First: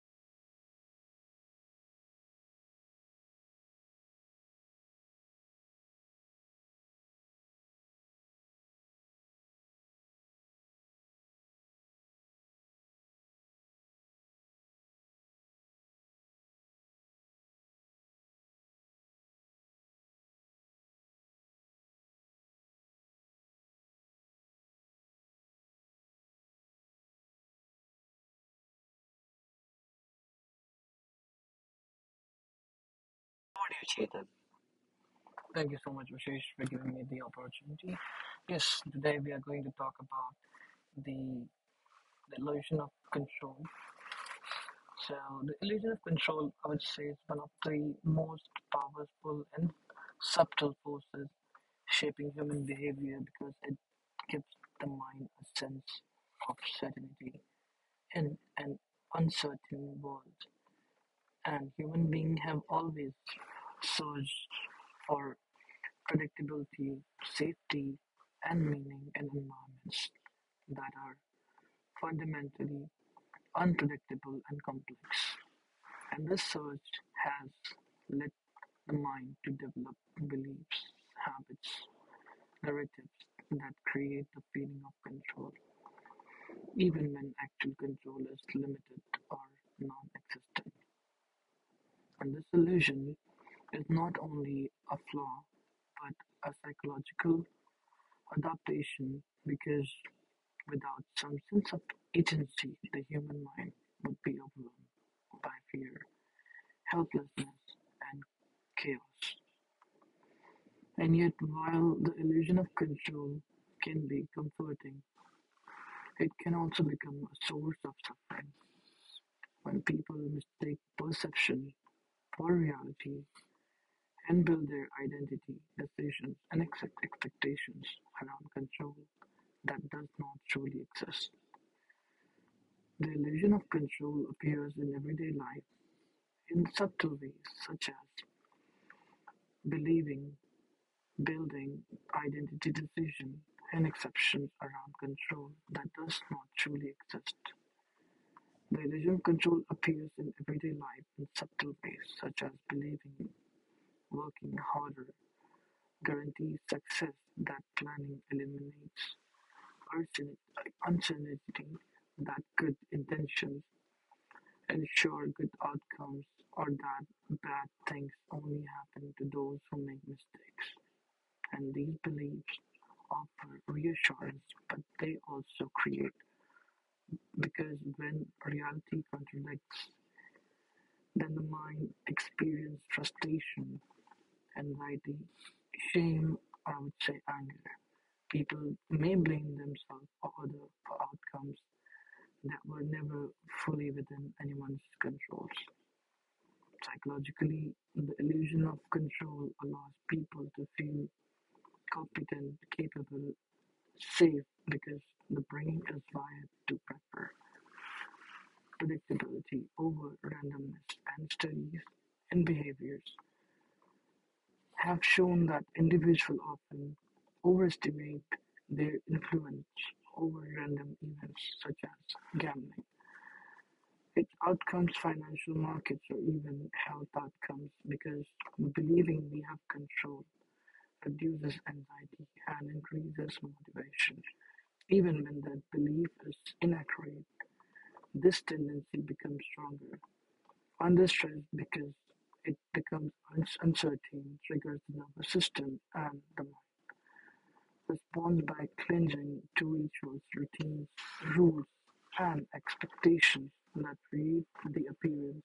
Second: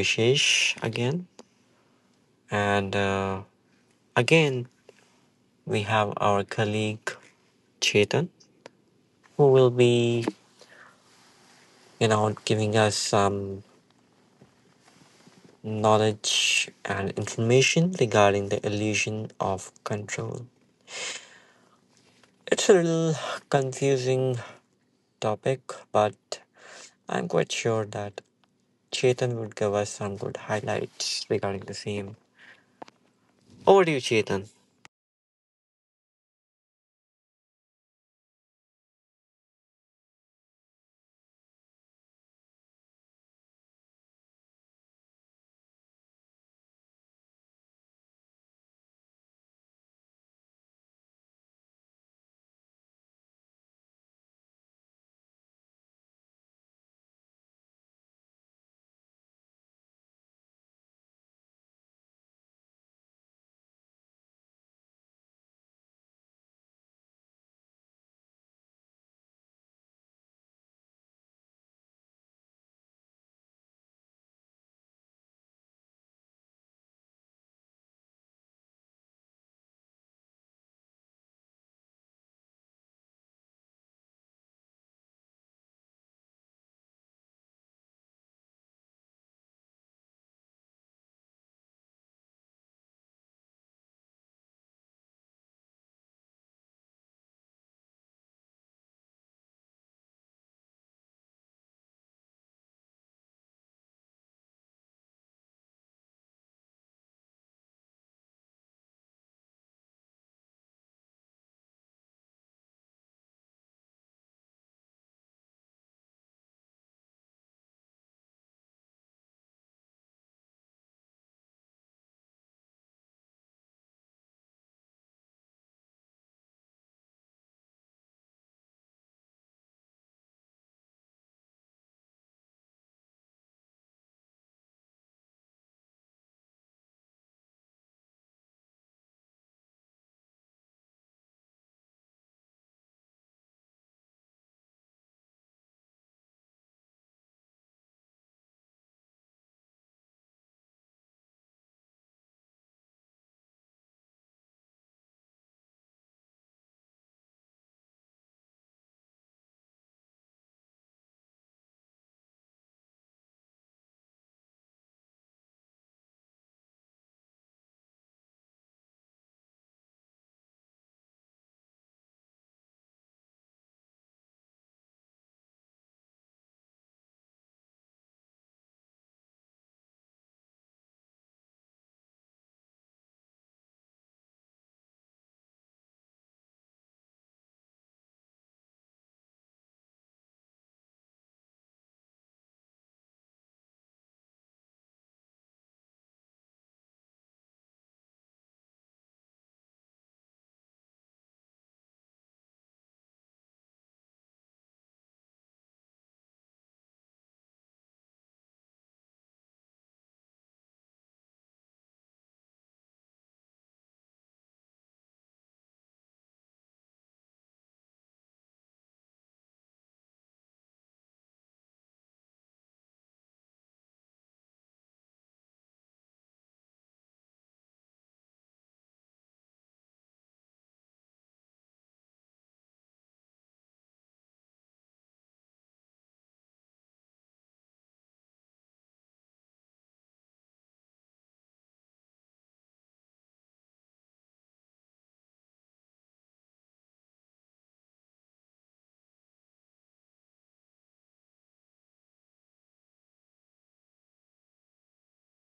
Rishesh again, and again we have our colleague Chetan who will be, giving us some knowledge and information regarding the illusion of control. It's a little confusing topic, but I'm quite sure that Chetan would give us some good highlights regarding the same. Over to you, Chetan. Thank you so much, Vishesh, for giving me the opportunity. Yes, today we are going to talk about the, the illusion of control. So, the illusion of control, I would say, is one of the most powerful and subtle forces shaping human behavior because it gives the mind a sense of certainty in an uncertain world. And human beings have always searched for predictability, safety, and meaning in environments that are fundamentally unpredictable and complex. And this search has led the mind to develop beliefs, habits, narratives that create the feeling of control, even when actual control is limited or non existent. And this illusion is not only a flaw, but a psychological adaptation because without some sense of agency, the human mind would be overwhelmed by fear, helplessness, and chaos. And yet, while the illusion of control can be comforting, it can also become a source of suffering when people mistake perception for reality and build their identity, decisions, and expectations around control that does not truly exist. The illusion of control appears in everyday life in subtle ways, such as believing, building, identity decision, and exceptions around control that does not truly exist. The illusion of control appears in everyday life in subtle ways, such as believing, working harder, guarantees success that planning eliminates, uncertain- uncertainty that good intentions ensure good outcomes, or that bad things only happen to those who make mistakes. And these beliefs offer reassurance, but they also create because when reality contradicts, then the mind experiences frustration, anxiety, shame, or I would say anger. People may blame themselves or other for outcomes that were never fully within anyone's controls. Psychologically, the illusion of control allows people to feel competent, capable, safe because the brain is wired to prefer predictability over randomness, and studies in behaviors have shown that individuals often overestimate their influence over random events such as gambling. Its outcomes, financial markets, or even health outcomes, because believing we have control reduces anxiety and increases motivation, even when that belief is inaccurate. This tendency becomes stronger under stress because it becomes uncertain, triggers the nervous system and the mind. Responds by clinging to rituals, routines, rules, and expectations that create the appearance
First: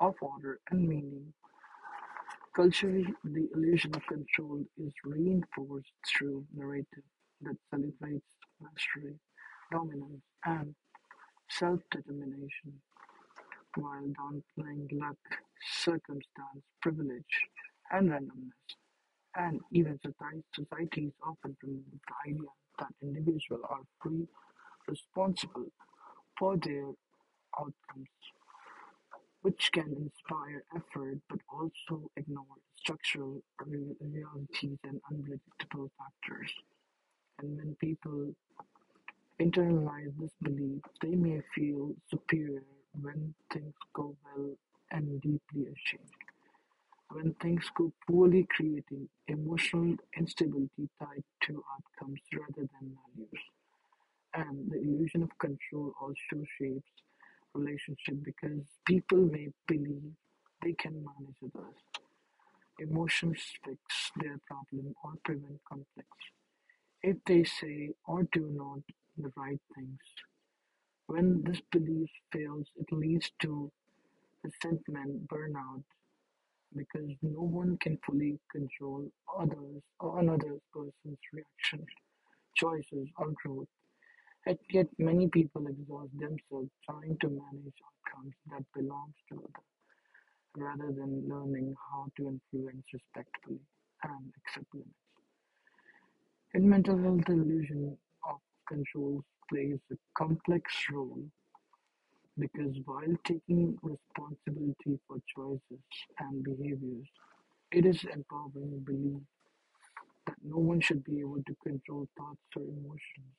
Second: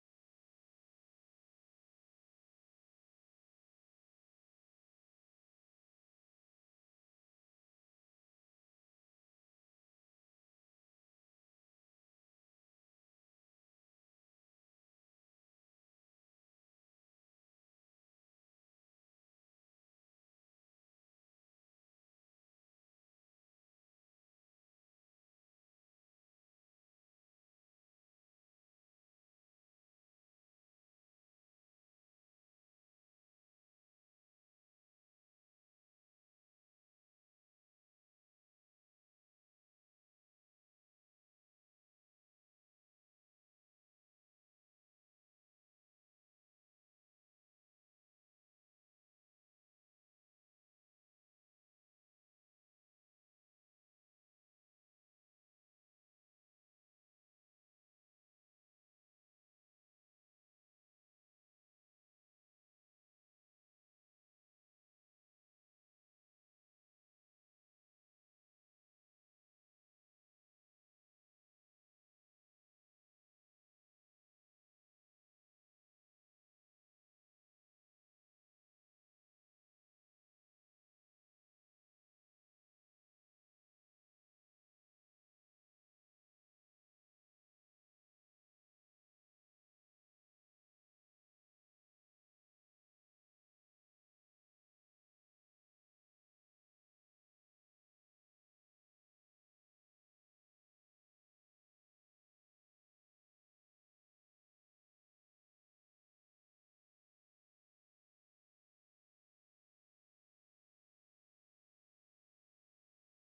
of order and meaning. Culturally, the illusion of control is reinforced through narrative that celebrates mastery, dominance, and self determination, while downplaying luck, circumstance, privilege, and randomness, and even societies often promote the idea that individuals are free, responsible for their outcomes, which can inspire effort but also ignore structural realities and unpredictable factors. And when people internalize this belief, they may feel superior when things go well and deeply ashamed. When things go poorly, creating emotional instability tied to outcomes rather than values. And the illusion of control also shapes relationship because people may believe they can manage others. Emotions fix their problem or prevent conflicts. If they say or do not the right things. When this belief fails, it leads to resentment, burnout, because no one can fully control others or another person's reaction, choices, or growth. And yet, many people exhaust themselves trying to manage outcomes that belongs to others, rather than learning how to influence respectfully and accept limits. In mental health, the illusion of control plays a complex role because while taking responsibility for choices and behaviors, it is empowering belief that no one should be able to control thoughts or emotions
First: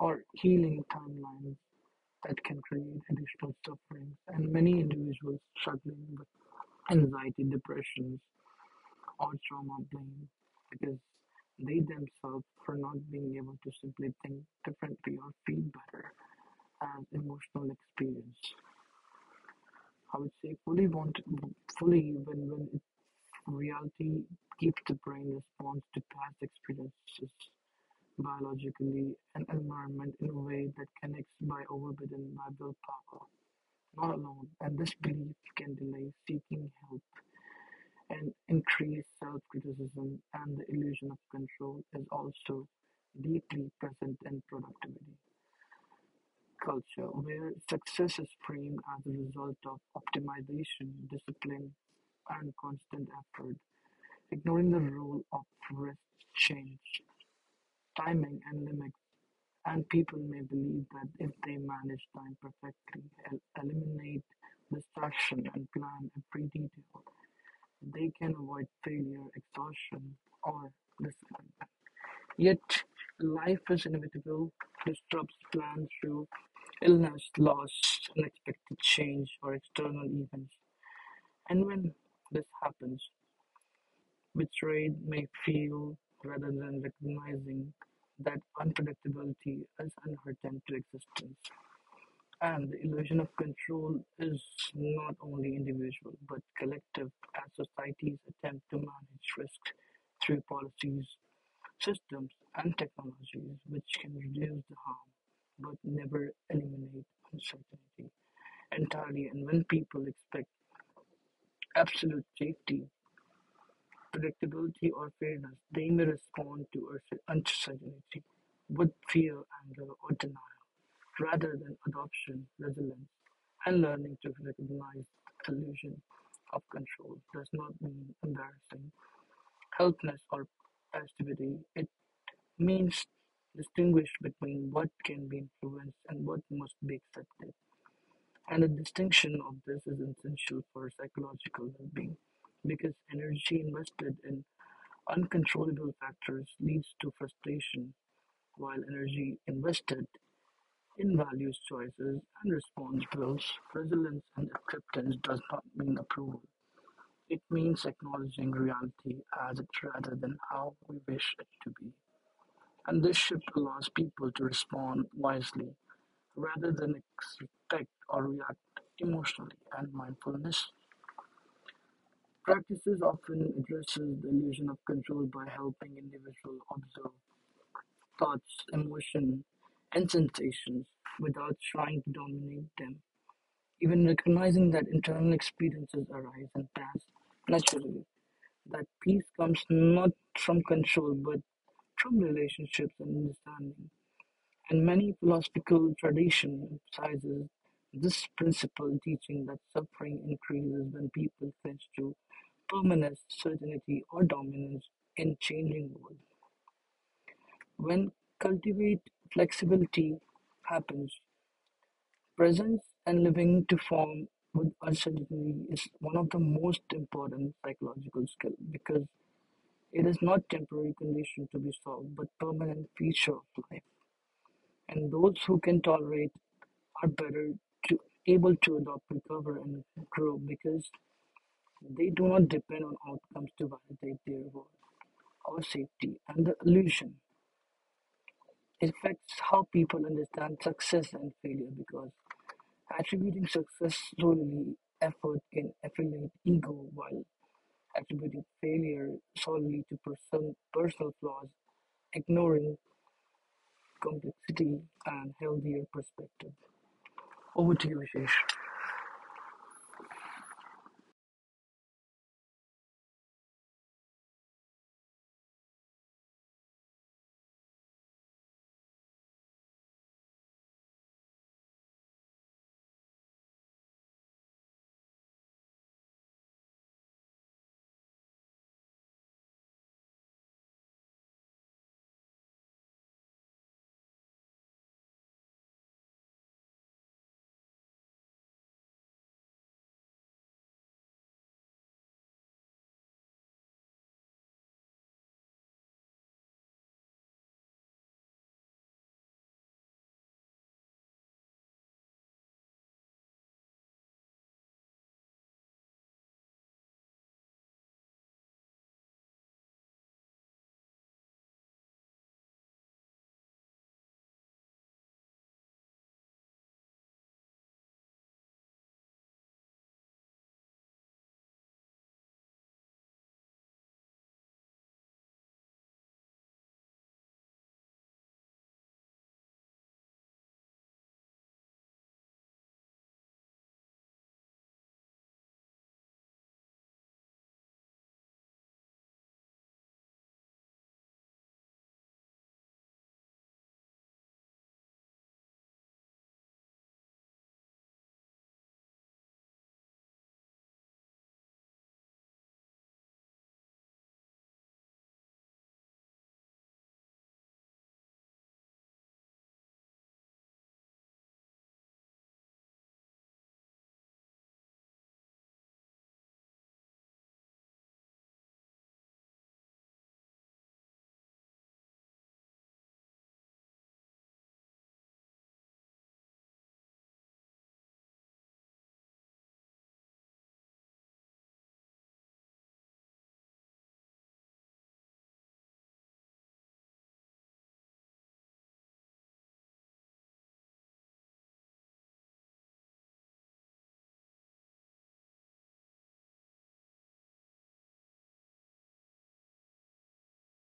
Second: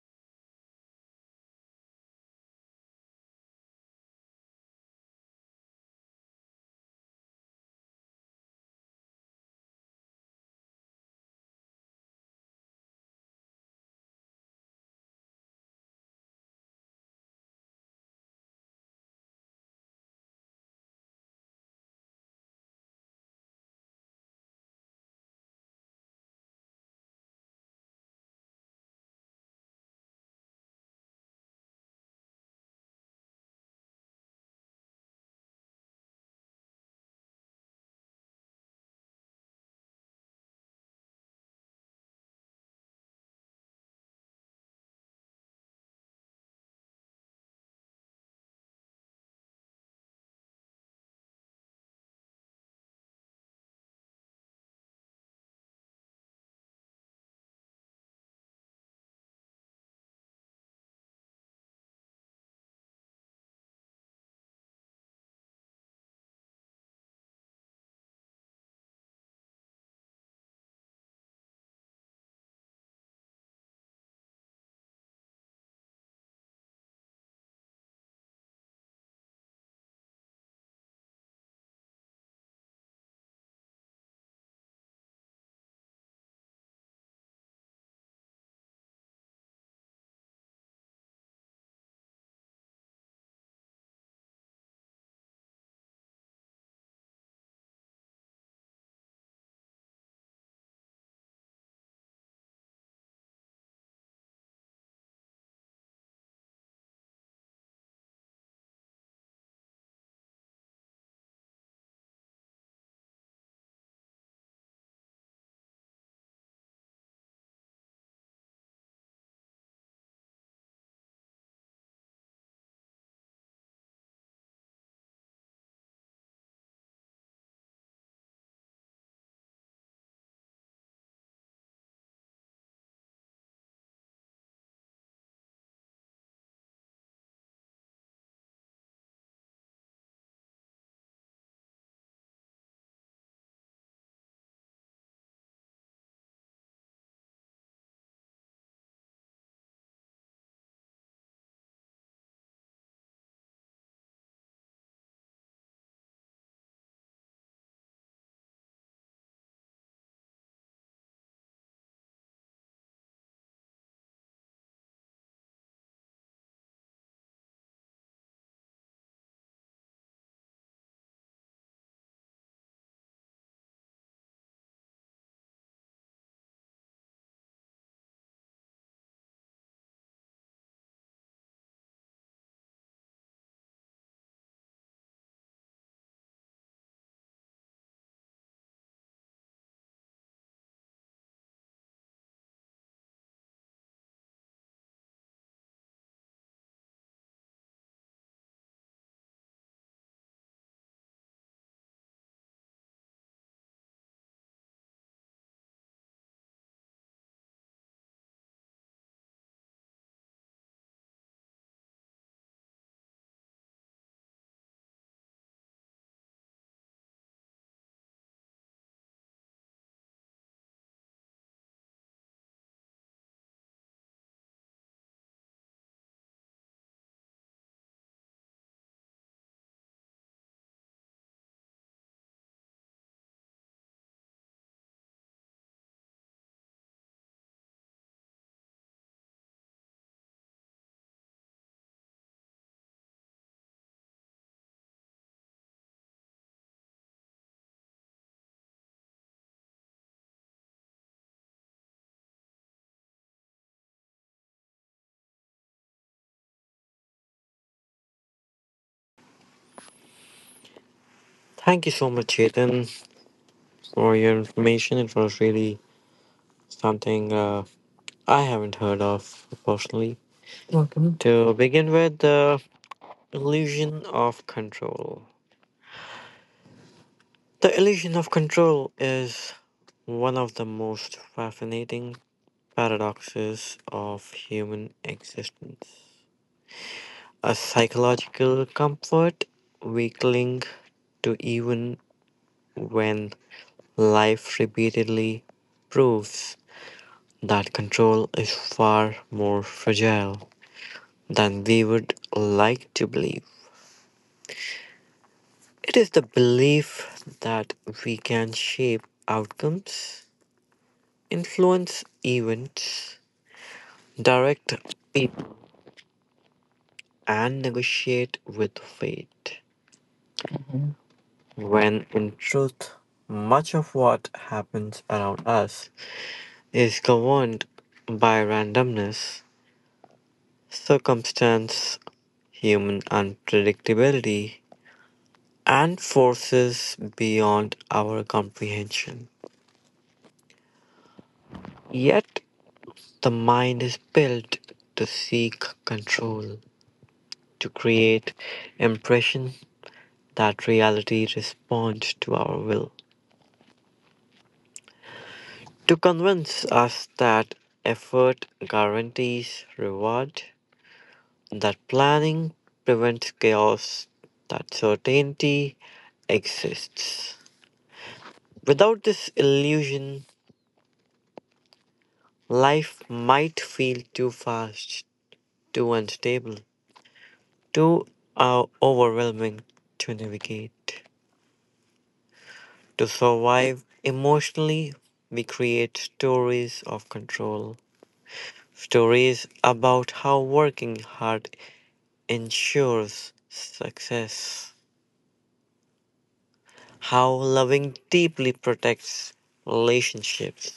or healing timelines that can create additional sufferings. And many individuals struggling with anxiety, depressions, or trauma blame because they themselves for not being able to simply think differently or feel better as emotional experience. I would say fully want fully when it, reality keeps the brain response to past experiences biologically and environment in a way that connects by overridden by willpower. Not alone, and this belief can delay seeking help and increase self criticism, and the illusion of control is also deeply present in productivity culture, where success is framed as a result of optimization, discipline, and constant effort, ignoring the role of rest, change, timing, and limit. And people may believe that if they manage time perfectly, eliminate distraction, and plan every detail, they can avoid failure, exhaustion, or disappointment. Yet, life is inevitable, disrupts plans through illness, loss, unexpected change, or external events. And when this happens, betrayed may feel rather than recognizing that unpredictability is inherent to existence. And the illusion of control is not only individual but collective, as societies attempt to manage risk through policies, systems, and technologies which can reduce the harm but never eliminate uncertainty entirely. And when people expect absolute safety, predictability, or fairness, they may respond to uncertainty with fear, anger, or denial, rather than adoption, resilience, and learning to recognize the illusion of control does not mean embarrassing, helplessness, or passivity. It means distinguish between what can be influenced and what must be accepted. And the distinction of this is essential for psychological well being because energy invested in uncontrollable factors leads to frustration, while energy invested in values choices and response drills, resilience and acceptance does not mean approval. It means acknowledging reality as it rather than how we wish it to be. And this shift allows people to respond wisely rather than expect or react emotionally, and mindfulness. Practices often addresses the illusion of control by helping individuals observe thoughts, emotions, and sensations without trying to dominate them. Even recognizing that internal experiences arise and pass naturally, that peace comes not from control but from relationships and understanding. And many philosophical tradition emphasizes this principle, teaching that suffering increases when people cling to permanence, certainty, or dominance in changing world. When cultivate flexibility happens, presence and living to form with uncertainty is one of the most important psychological skills because it is not temporary condition to be solved but permanent feature of life. And those who can tolerate are better to able to adopt, recover, and grow because they do not depend on outcomes to validate their worth or safety. And the illusion affects how people understand success and failure because attributing success solely effort can affiliate ego, while attributing failure solely to person, personal flaws, ignoring complexity and healthier perspective. Over to you, Ashish. Thank you so much, Chetan, for your information. It was really something I haven't heard of personally. Welcome. To begin with, the illusion of control. The illusion of control is one of the most fascinating paradoxes of human existence. A psychological comfort we cling to even when life repeatedly proves that control is far more fragile than we would like to believe. It is the belief that we can shape outcomes, influence events, direct people, and negotiate with fate, when in truth, much of what happens around us is governed by randomness, circumstance, human unpredictability, and forces beyond our comprehension. Yet, the mind is built to seek control, to create impression that reality responds to our will, to convince us that effort guarantees reward, that planning prevents chaos, that certainty exists. Without this illusion, life might feel too fast, too unstable, too overwhelming to navigate. To survive emotionally, we create stories of control, stories about how working hard ensures success, how loving deeply protects relationships,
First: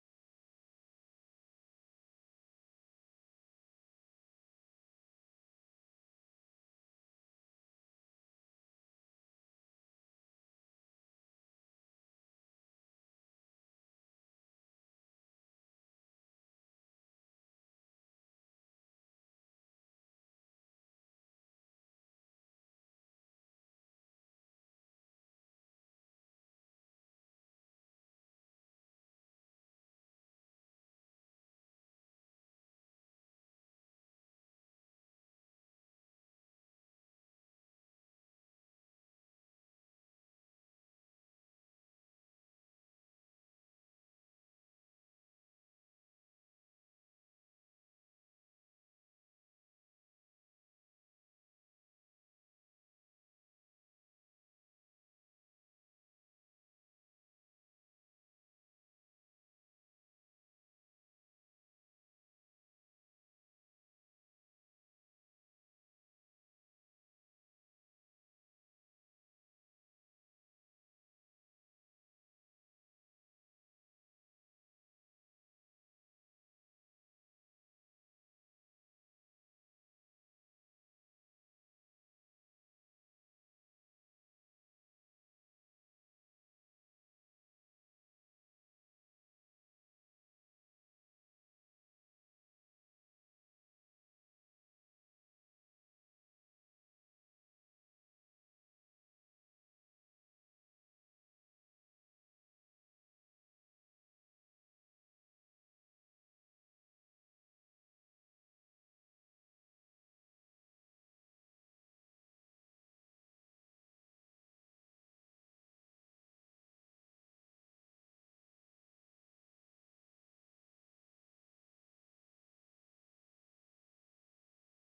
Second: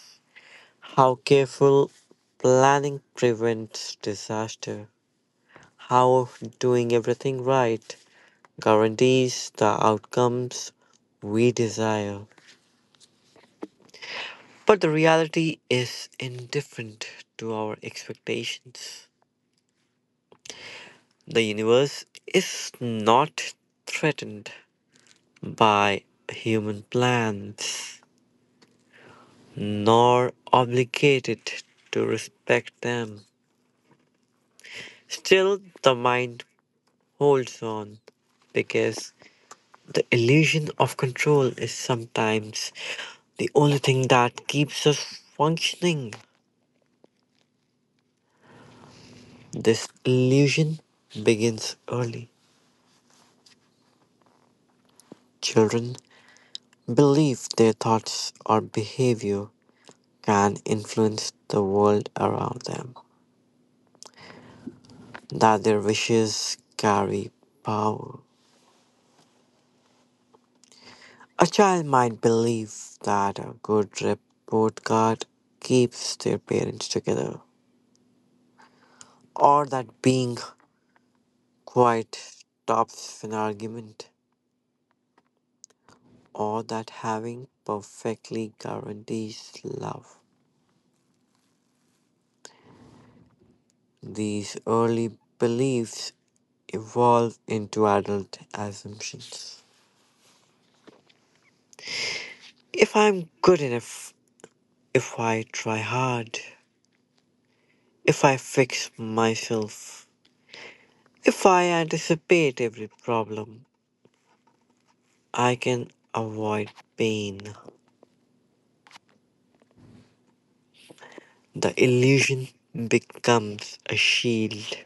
how careful planning prevents disaster, how doing everything right guarantees the outcomes we desire. But the reality is indifferent to our expectations. The universe is not threatened by human plans, nor obligated to respect them. Still, the mind holds on because the illusion of control is sometimes the only thing that keeps us functioning. This illusion begins early. Children believe their thoughts or behavior can influence the world around them, that their wishes carry power. A child might believe that a good report card keeps their parents together, or that being quiet stops an argument, or that having perfectly guarantees love. These early beliefs evolve into adult assumptions. If I'm good enough, if I try hard, if I fix myself, if I anticipate every problem, I can avoid pain. The illusion becomes a shield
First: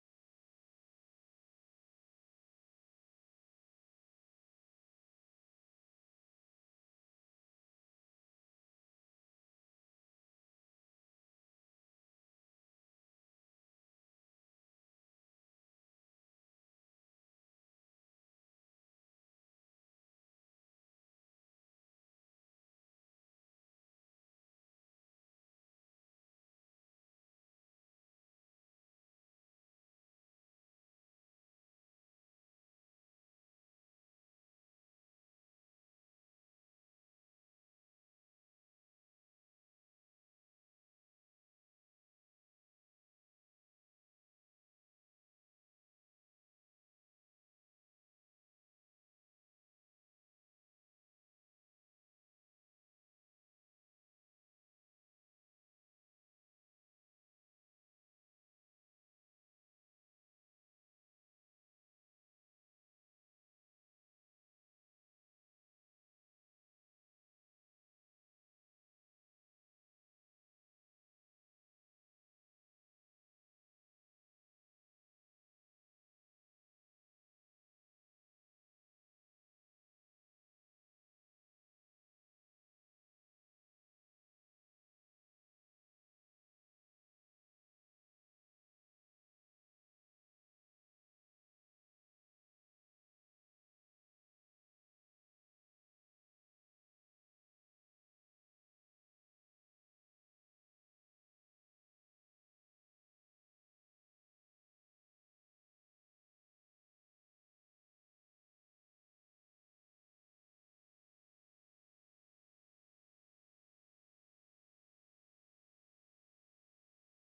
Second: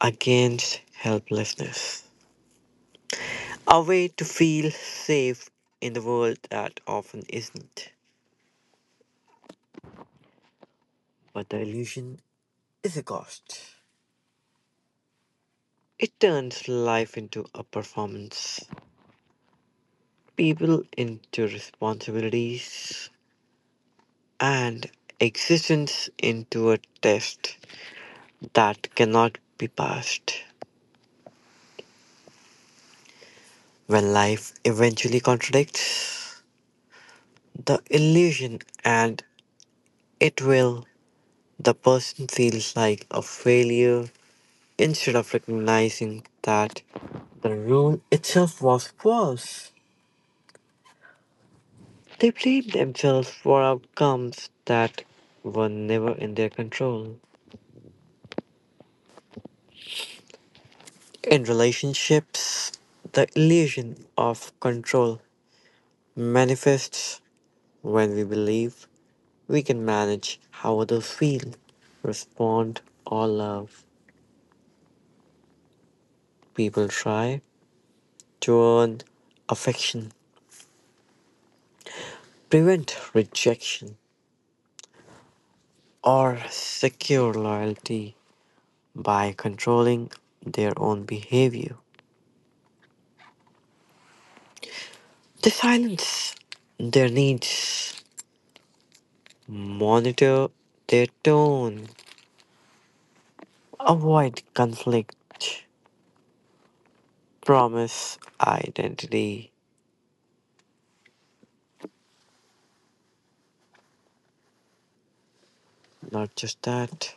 against helplessness, a way to feel safe in the world that often isn't. But the illusion is a cost. It turns life into a performance, people into responsibilities, and existence into a test that cannot be passed. When life eventually contradicts the illusion, and it will, the person feels like a failure instead of recognizing that the rule itself was false. They blame themselves for outcomes that were never in their control. In relationships, the illusion of control manifests when we believe we can manage how others feel, respond, or love. People try to earn affection, prevent rejection, or secure loyalty by controlling their own behavior. They silence their needs, monitor their tone, avoid conflict, promise identity. Not just that.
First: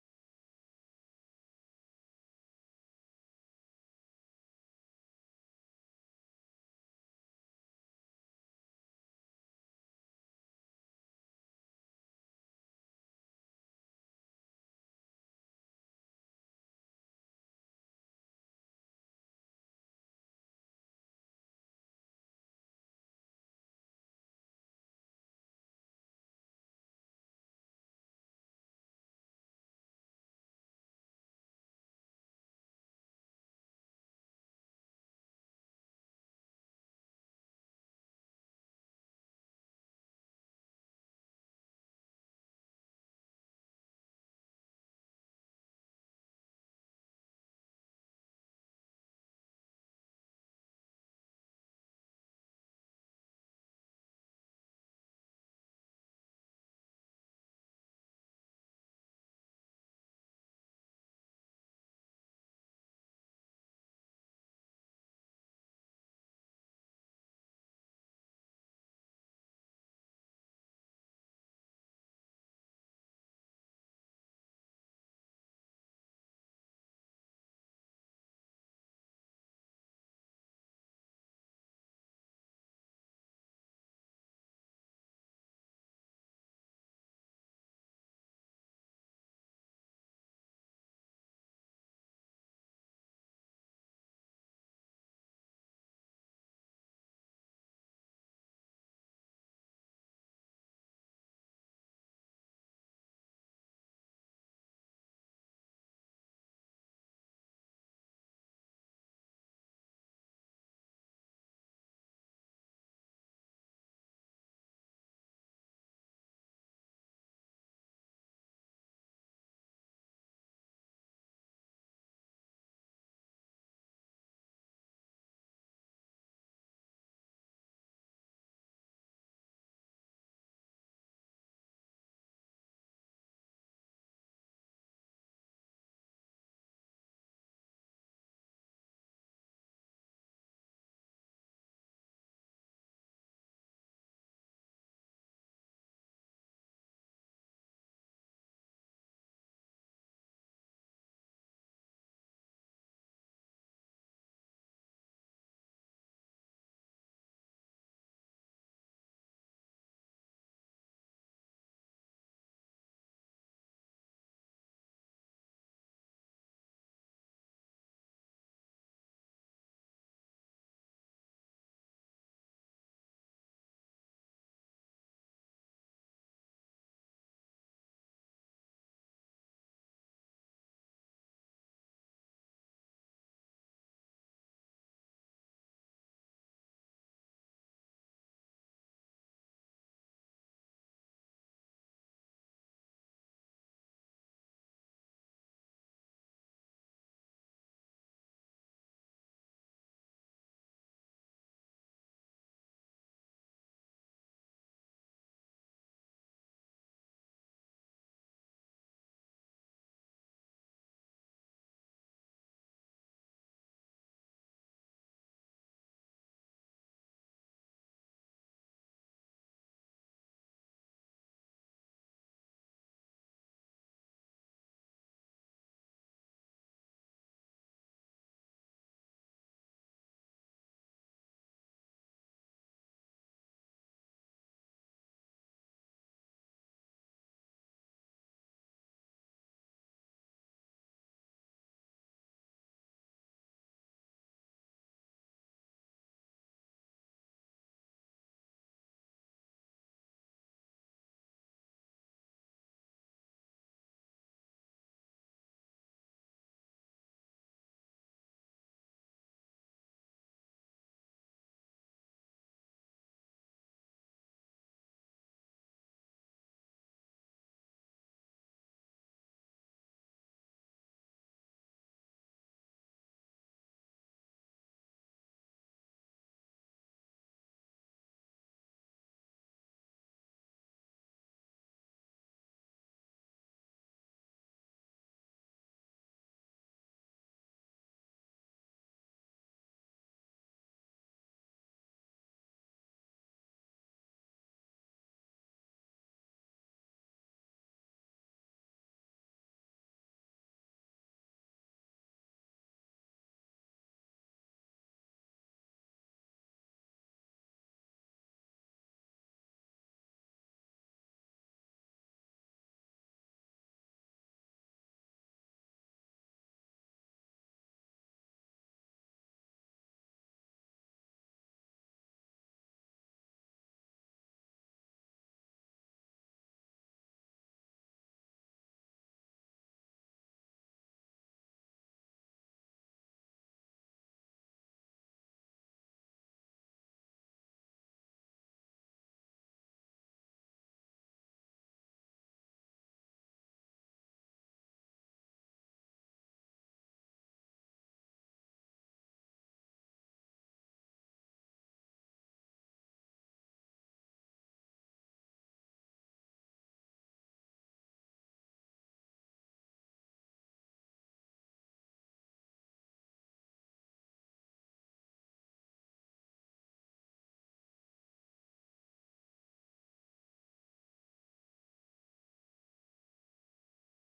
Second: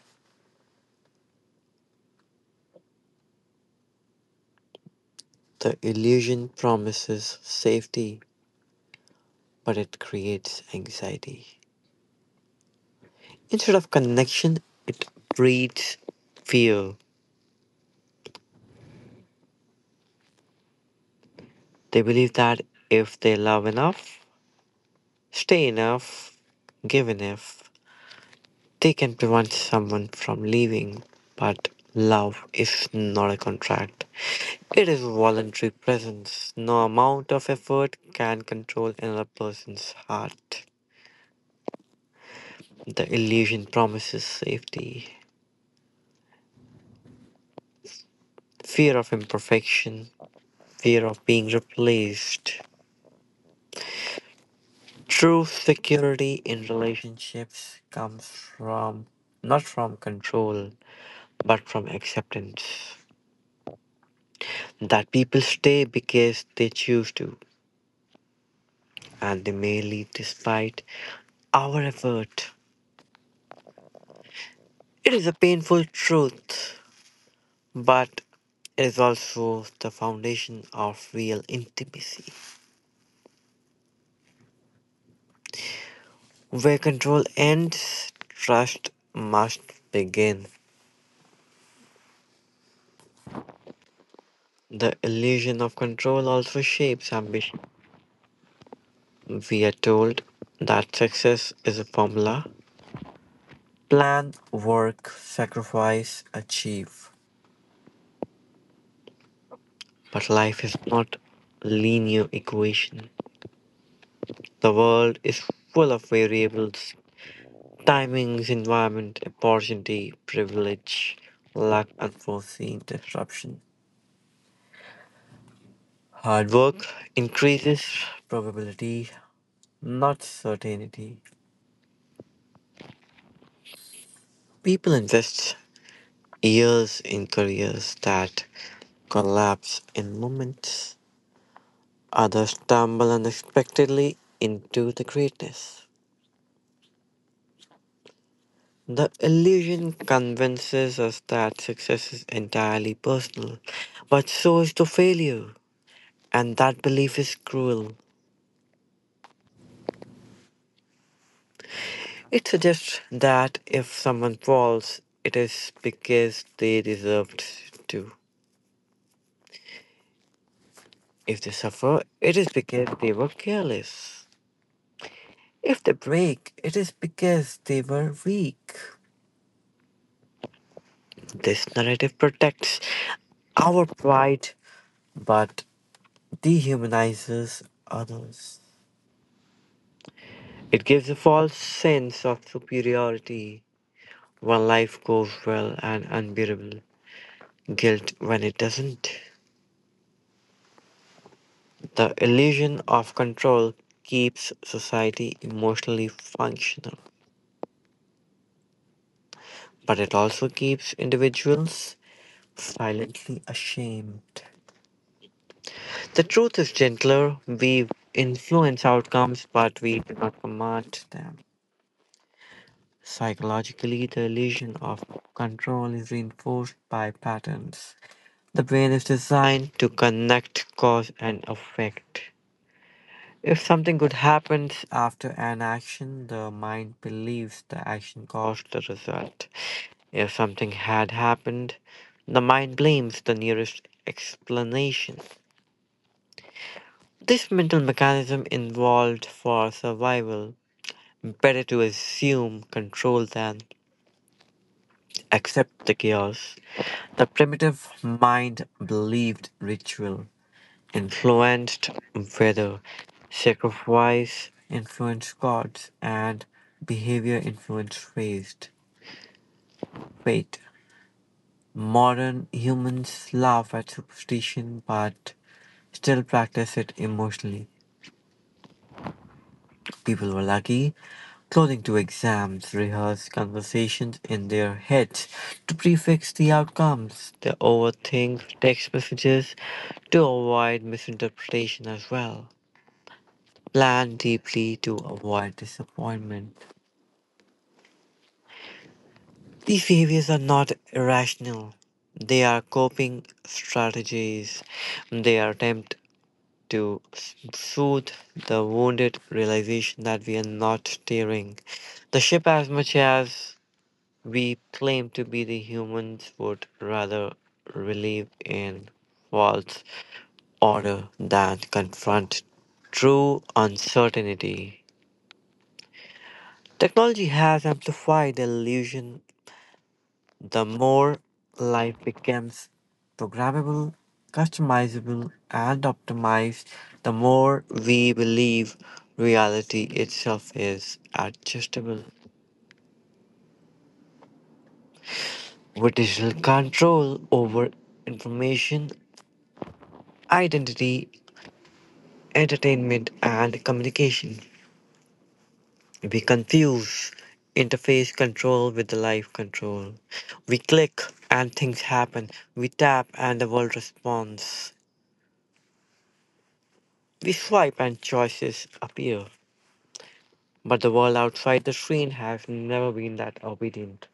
The illusion promises safety, but it creates anxiety. Instead of connection, it breeds fear. They believe that if they love enough, stay enough, give enough, they can prevent someone from leaving. But love is not a contract, it is voluntary presence. No amount of effort can control another person's heart. The illusion promises safety, fear of imperfection, fear of being replaced. True security in relationships comes from not from control, but from acceptance. That people stay because they choose to, and they may leave despite our effort. It is a painful truth, but it is also the foundation of real intimacy. Where control ends, trust must begin. The illusion of control also shapes ambition. We are told that success is a formula: plan, work, sacrifice, achieve. But life is not a linear equation. The world is full of variables: timings, environment, opportunity, privilege, luck, unforeseen disruption. Hard work increases probability, not certainty. People invest years in careers that collapse in moments. Others stumble unexpectedly into the greatness. The illusion convinces us that success is entirely personal, but so is the failure, and that belief is cruel. It suggests that if someone falls, it is because they deserved to. If they suffer, it is because they were careless. If they break, it is because they were weak. This narrative protects our pride, but dehumanizes others. It gives a false sense of superiority when life goes well and unbearable guilt when it doesn't. The illusion of control keeps society emotionally functional, but it also keeps individuals silently ashamed. The truth is gentler. We influence outcomes, but we do not command them. Psychologically, the illusion of control is reinforced by patterns. The brain is designed to connect cause and effect. If something good happens after an action, the mind believes the action caused the result. If something had happened, the mind blames the nearest explanation. This mental mechanism evolved for survival. Better to assume control than accept the chaos. The primitive mind believed ritual influenced weather, sacrifice influenced gods, and behavior influenced fate. Modern humans laugh at superstition but still practice it emotionally. People were lucky, clothing to exams, rehearsed conversations in their heads to prefix the outcomes, they overthink text messages to avoid misinterpretation as well. Plan deeply to avoid disappointment. These behaviors are not irrational. They are coping strategies. They are attempt to soothe the wounded realization that we are not steering the ship as much as we claim to be. The humans would rather relieve in false order than confront true uncertainty. Technology has amplified the illusion. The more life becomes programmable, customizable, and optimized, the more we believe reality itself is adjustable. With digital control over information, identity, entertainment, and communication, we confuse interface control with the life control. We click and things happen. We tap and the world responds. We swipe and choices appear. But the world outside the screen has never been that obedient.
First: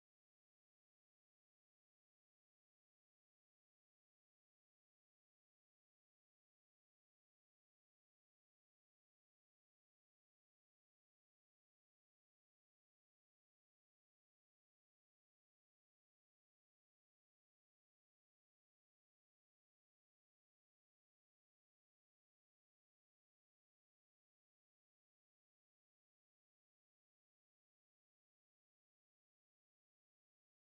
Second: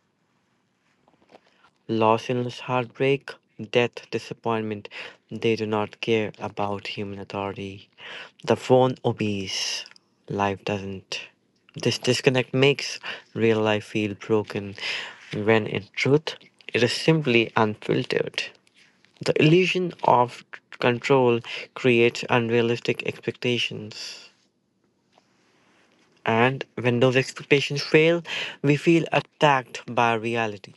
Loss, illness, heartbreak, death, disappointment, they do not care about human authority. The phone obeys, life doesn't. This disconnect makes real life feel broken when in truth it is simply unfiltered. The illusion of control creates unrealistic expectations, and when those expectations fail, we feel attacked by reality.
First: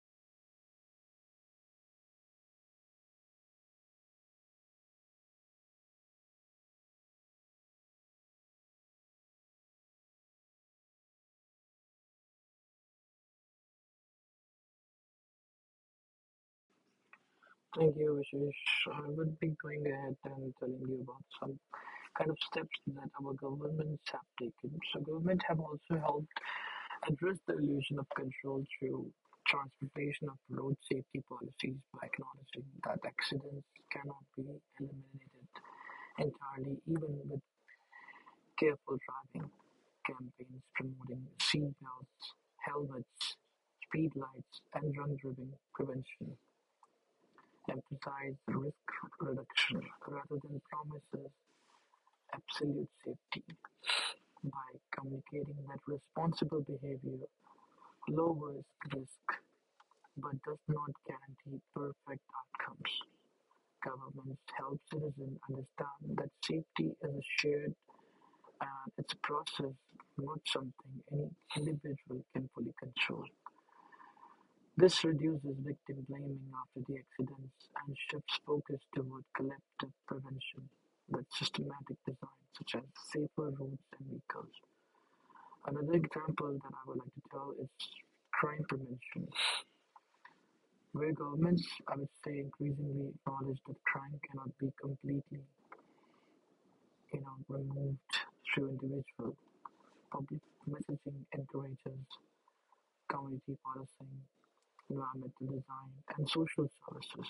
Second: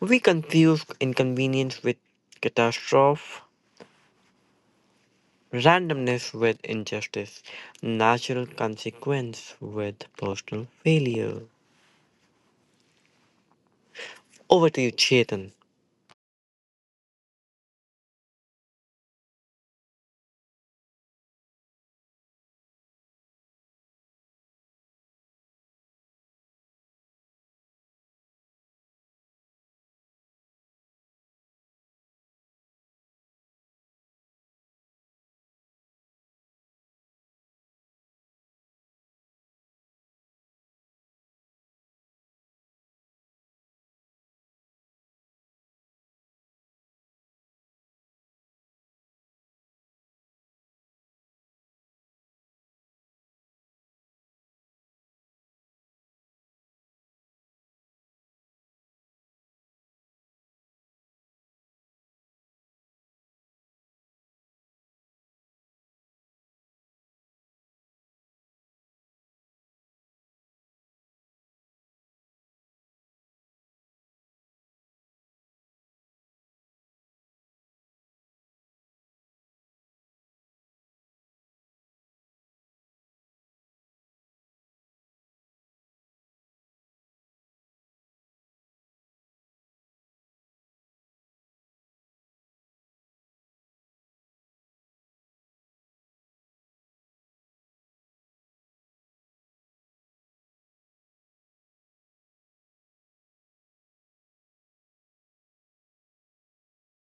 We confuse inconvenience with catastrophe, randomness with injustice, natural consequence with personal failure. Over to you, Chetan. Thank you, Ashish. I would be going ahead and telling you about some kind of steps that our governments have taken. So, government have also helped address the illusion of control through transportation of road safety policies by acknowledging that accidents cannot be eliminated entirely, even with careful driving campaigns promoting seatbelts, helmets, speed lights, and drunk driving prevention emphasize risk reduction rather than promises absolute safety by communicating that responsible behavior lowers risk but does not guarantee perfect outcomes. Governments help citizens understand that safety is a shared and it's a process, not something any individual can fully control. This reduces victim blaming after the accidents and shifts focus toward collective prevention with systematic design, such as safer roads and vehicles. Another example that I would like to tell is crime prevention, where governments, I would say, increasingly acknowledge that crime cannot be completely, removed through individual. Public messaging encourages community policing, environmental design, and social services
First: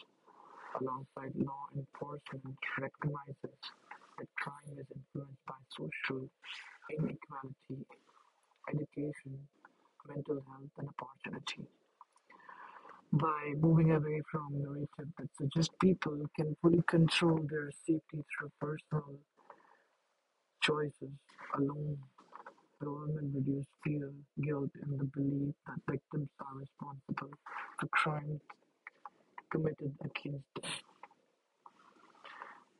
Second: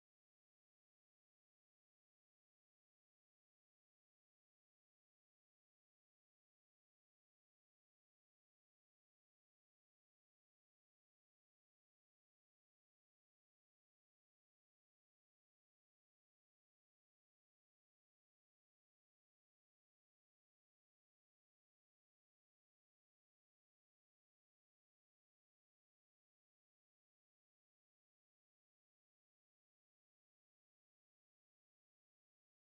alongside law enforcement recognizes that crime is influenced by social inequality, education, mental health, and opportunity. By moving away from narrative that suggests people can fully control their safety through personal choices alone, government reduce fear, guilt, and the belief that victims are responsible for crimes committed against them.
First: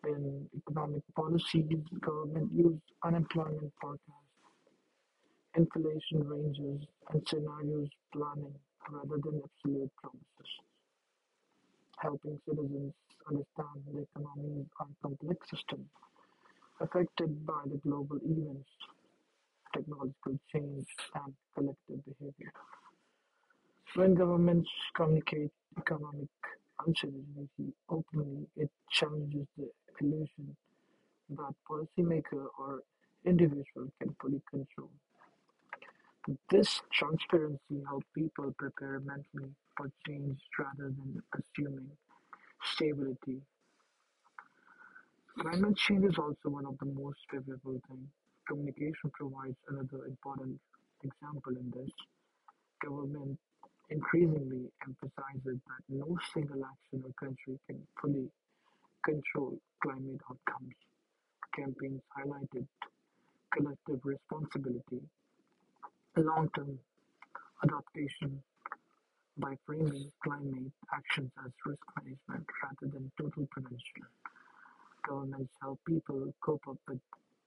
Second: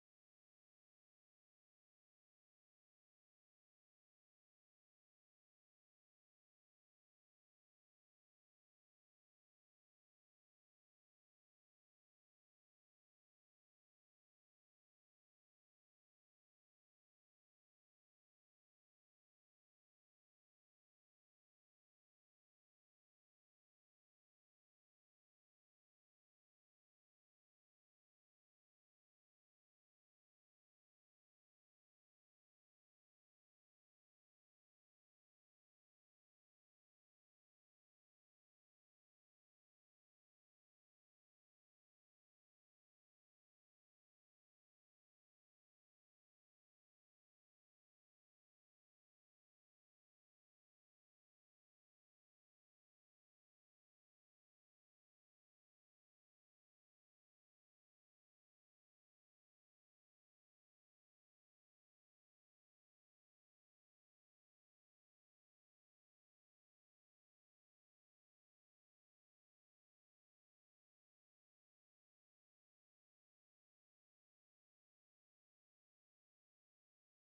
In economic policies, government used unemployment forecasts, inflation ranges, and scenarios planning rather than absolute promises, helping citizens understand the economies are complex systems affected by the global events, technological change, and collective behavior. When governments communicate economic uncertainty openly, it challenges the illusion that policymaker or individual can fully control. This transparency helps people prepare mentally for change rather than assuming stability. Climate change is also one of the most favorable things. Communication provides another important example in this. Government increasingly emphasizes that no single action or country can fully control climate outcomes. Campaigns highlighted collective responsibility, a long-term adaptation by framing climate actions as risk management rather than total prevention. Governments help people cope up with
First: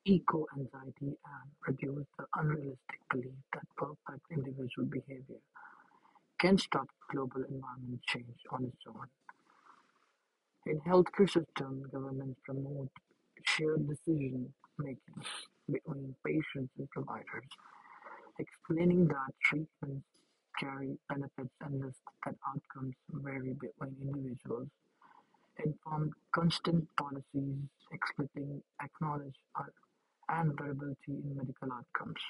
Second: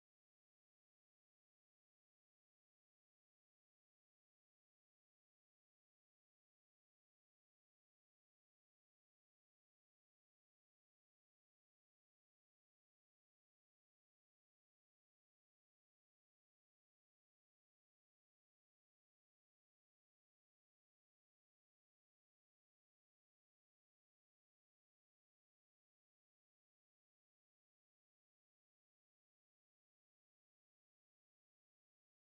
eco-anxiety and reduce the unrealistic belief that perfect individual behavior can stop global environment change on its own. In healthcare system, governments promote shared decision making between patients and providers, explaining that treatments carry benefits and risks and outcomes vary between individuals, informed consent policies explicitly acknowledge un- unpredictability in medical outcomes,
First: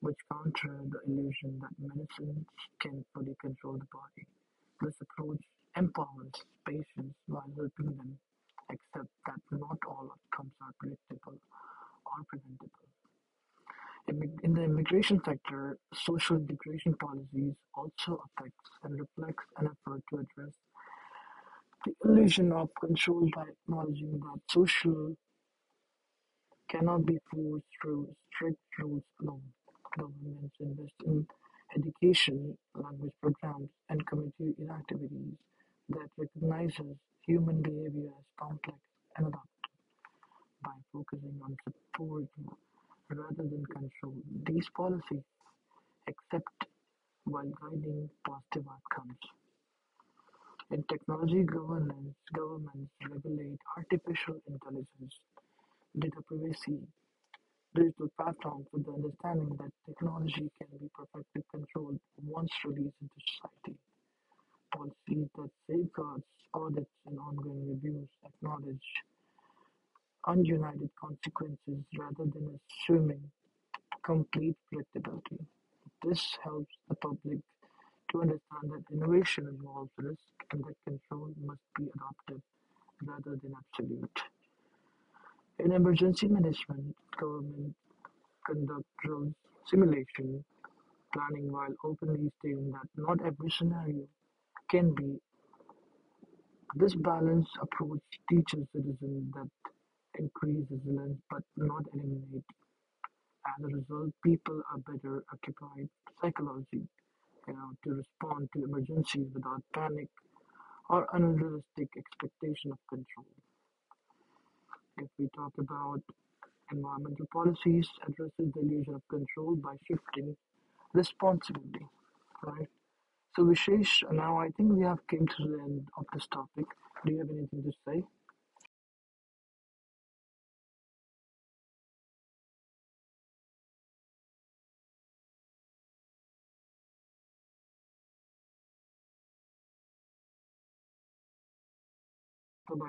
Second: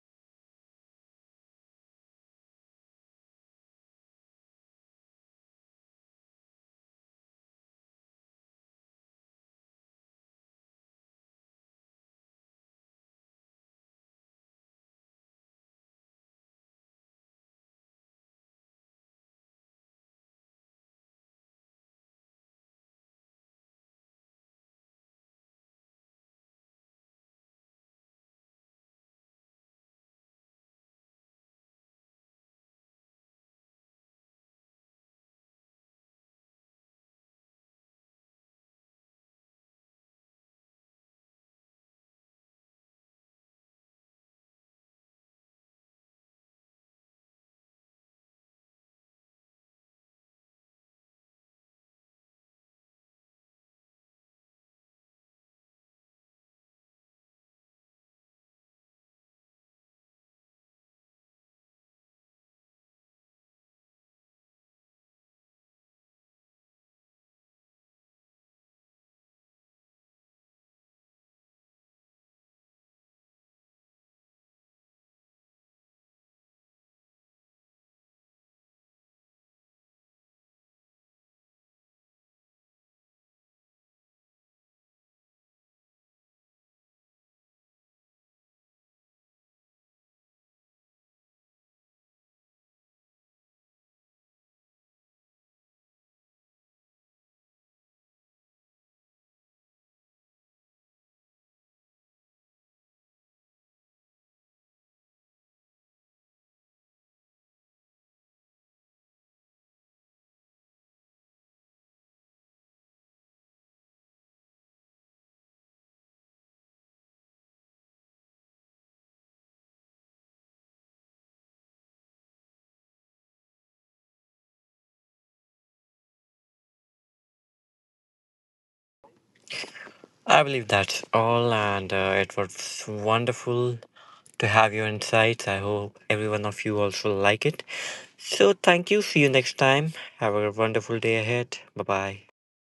which counter the illusion that medicines can fully control the body. This approach empowers patients while helping them accept that not all outcomes are predictable or preventable. In the immigration sector, social integration policies also affects and reflects an effort to address the illusion of control by acknowledging that social cannot be forced through strict rules alone. Governments invest in education, language programs, and community activities that recognizes human behavior as complex and adapt by focusing on support rather than control. These policies accept while guiding positive outcomes. In technology governance, governments regulate artificial intelligence, data privacy, digital platforms with the understanding that technology can be perfectly controlled once released into society. Policies that safeguards, audits, and ongoing reviews acknowledge ununited consequences rather than assuming complete predictability. This helps the public to understand that innovation involves risk and that control must be adaptive rather than absolute. In emergency management, government conduct drills, simulation, planning while openly stating that not every scenario can be. This balanced approach teaches citizens that increase resilience but not eliminate. As a result, people are better occupied psychologically, to respond to emergencies without panic or unrealistic expectation of control. If we talk about environmental policies, addresses the illusion of control by shifting responsibility, right? So Vishesh, now I think we have came to the end of this topic. Do you have anything to say? I believe that's all, and it was wonderful to have your insights. I hope every one of you also like it. So, thank you. See you next time. Have a wonderful day ahead. Bye bye. Bye.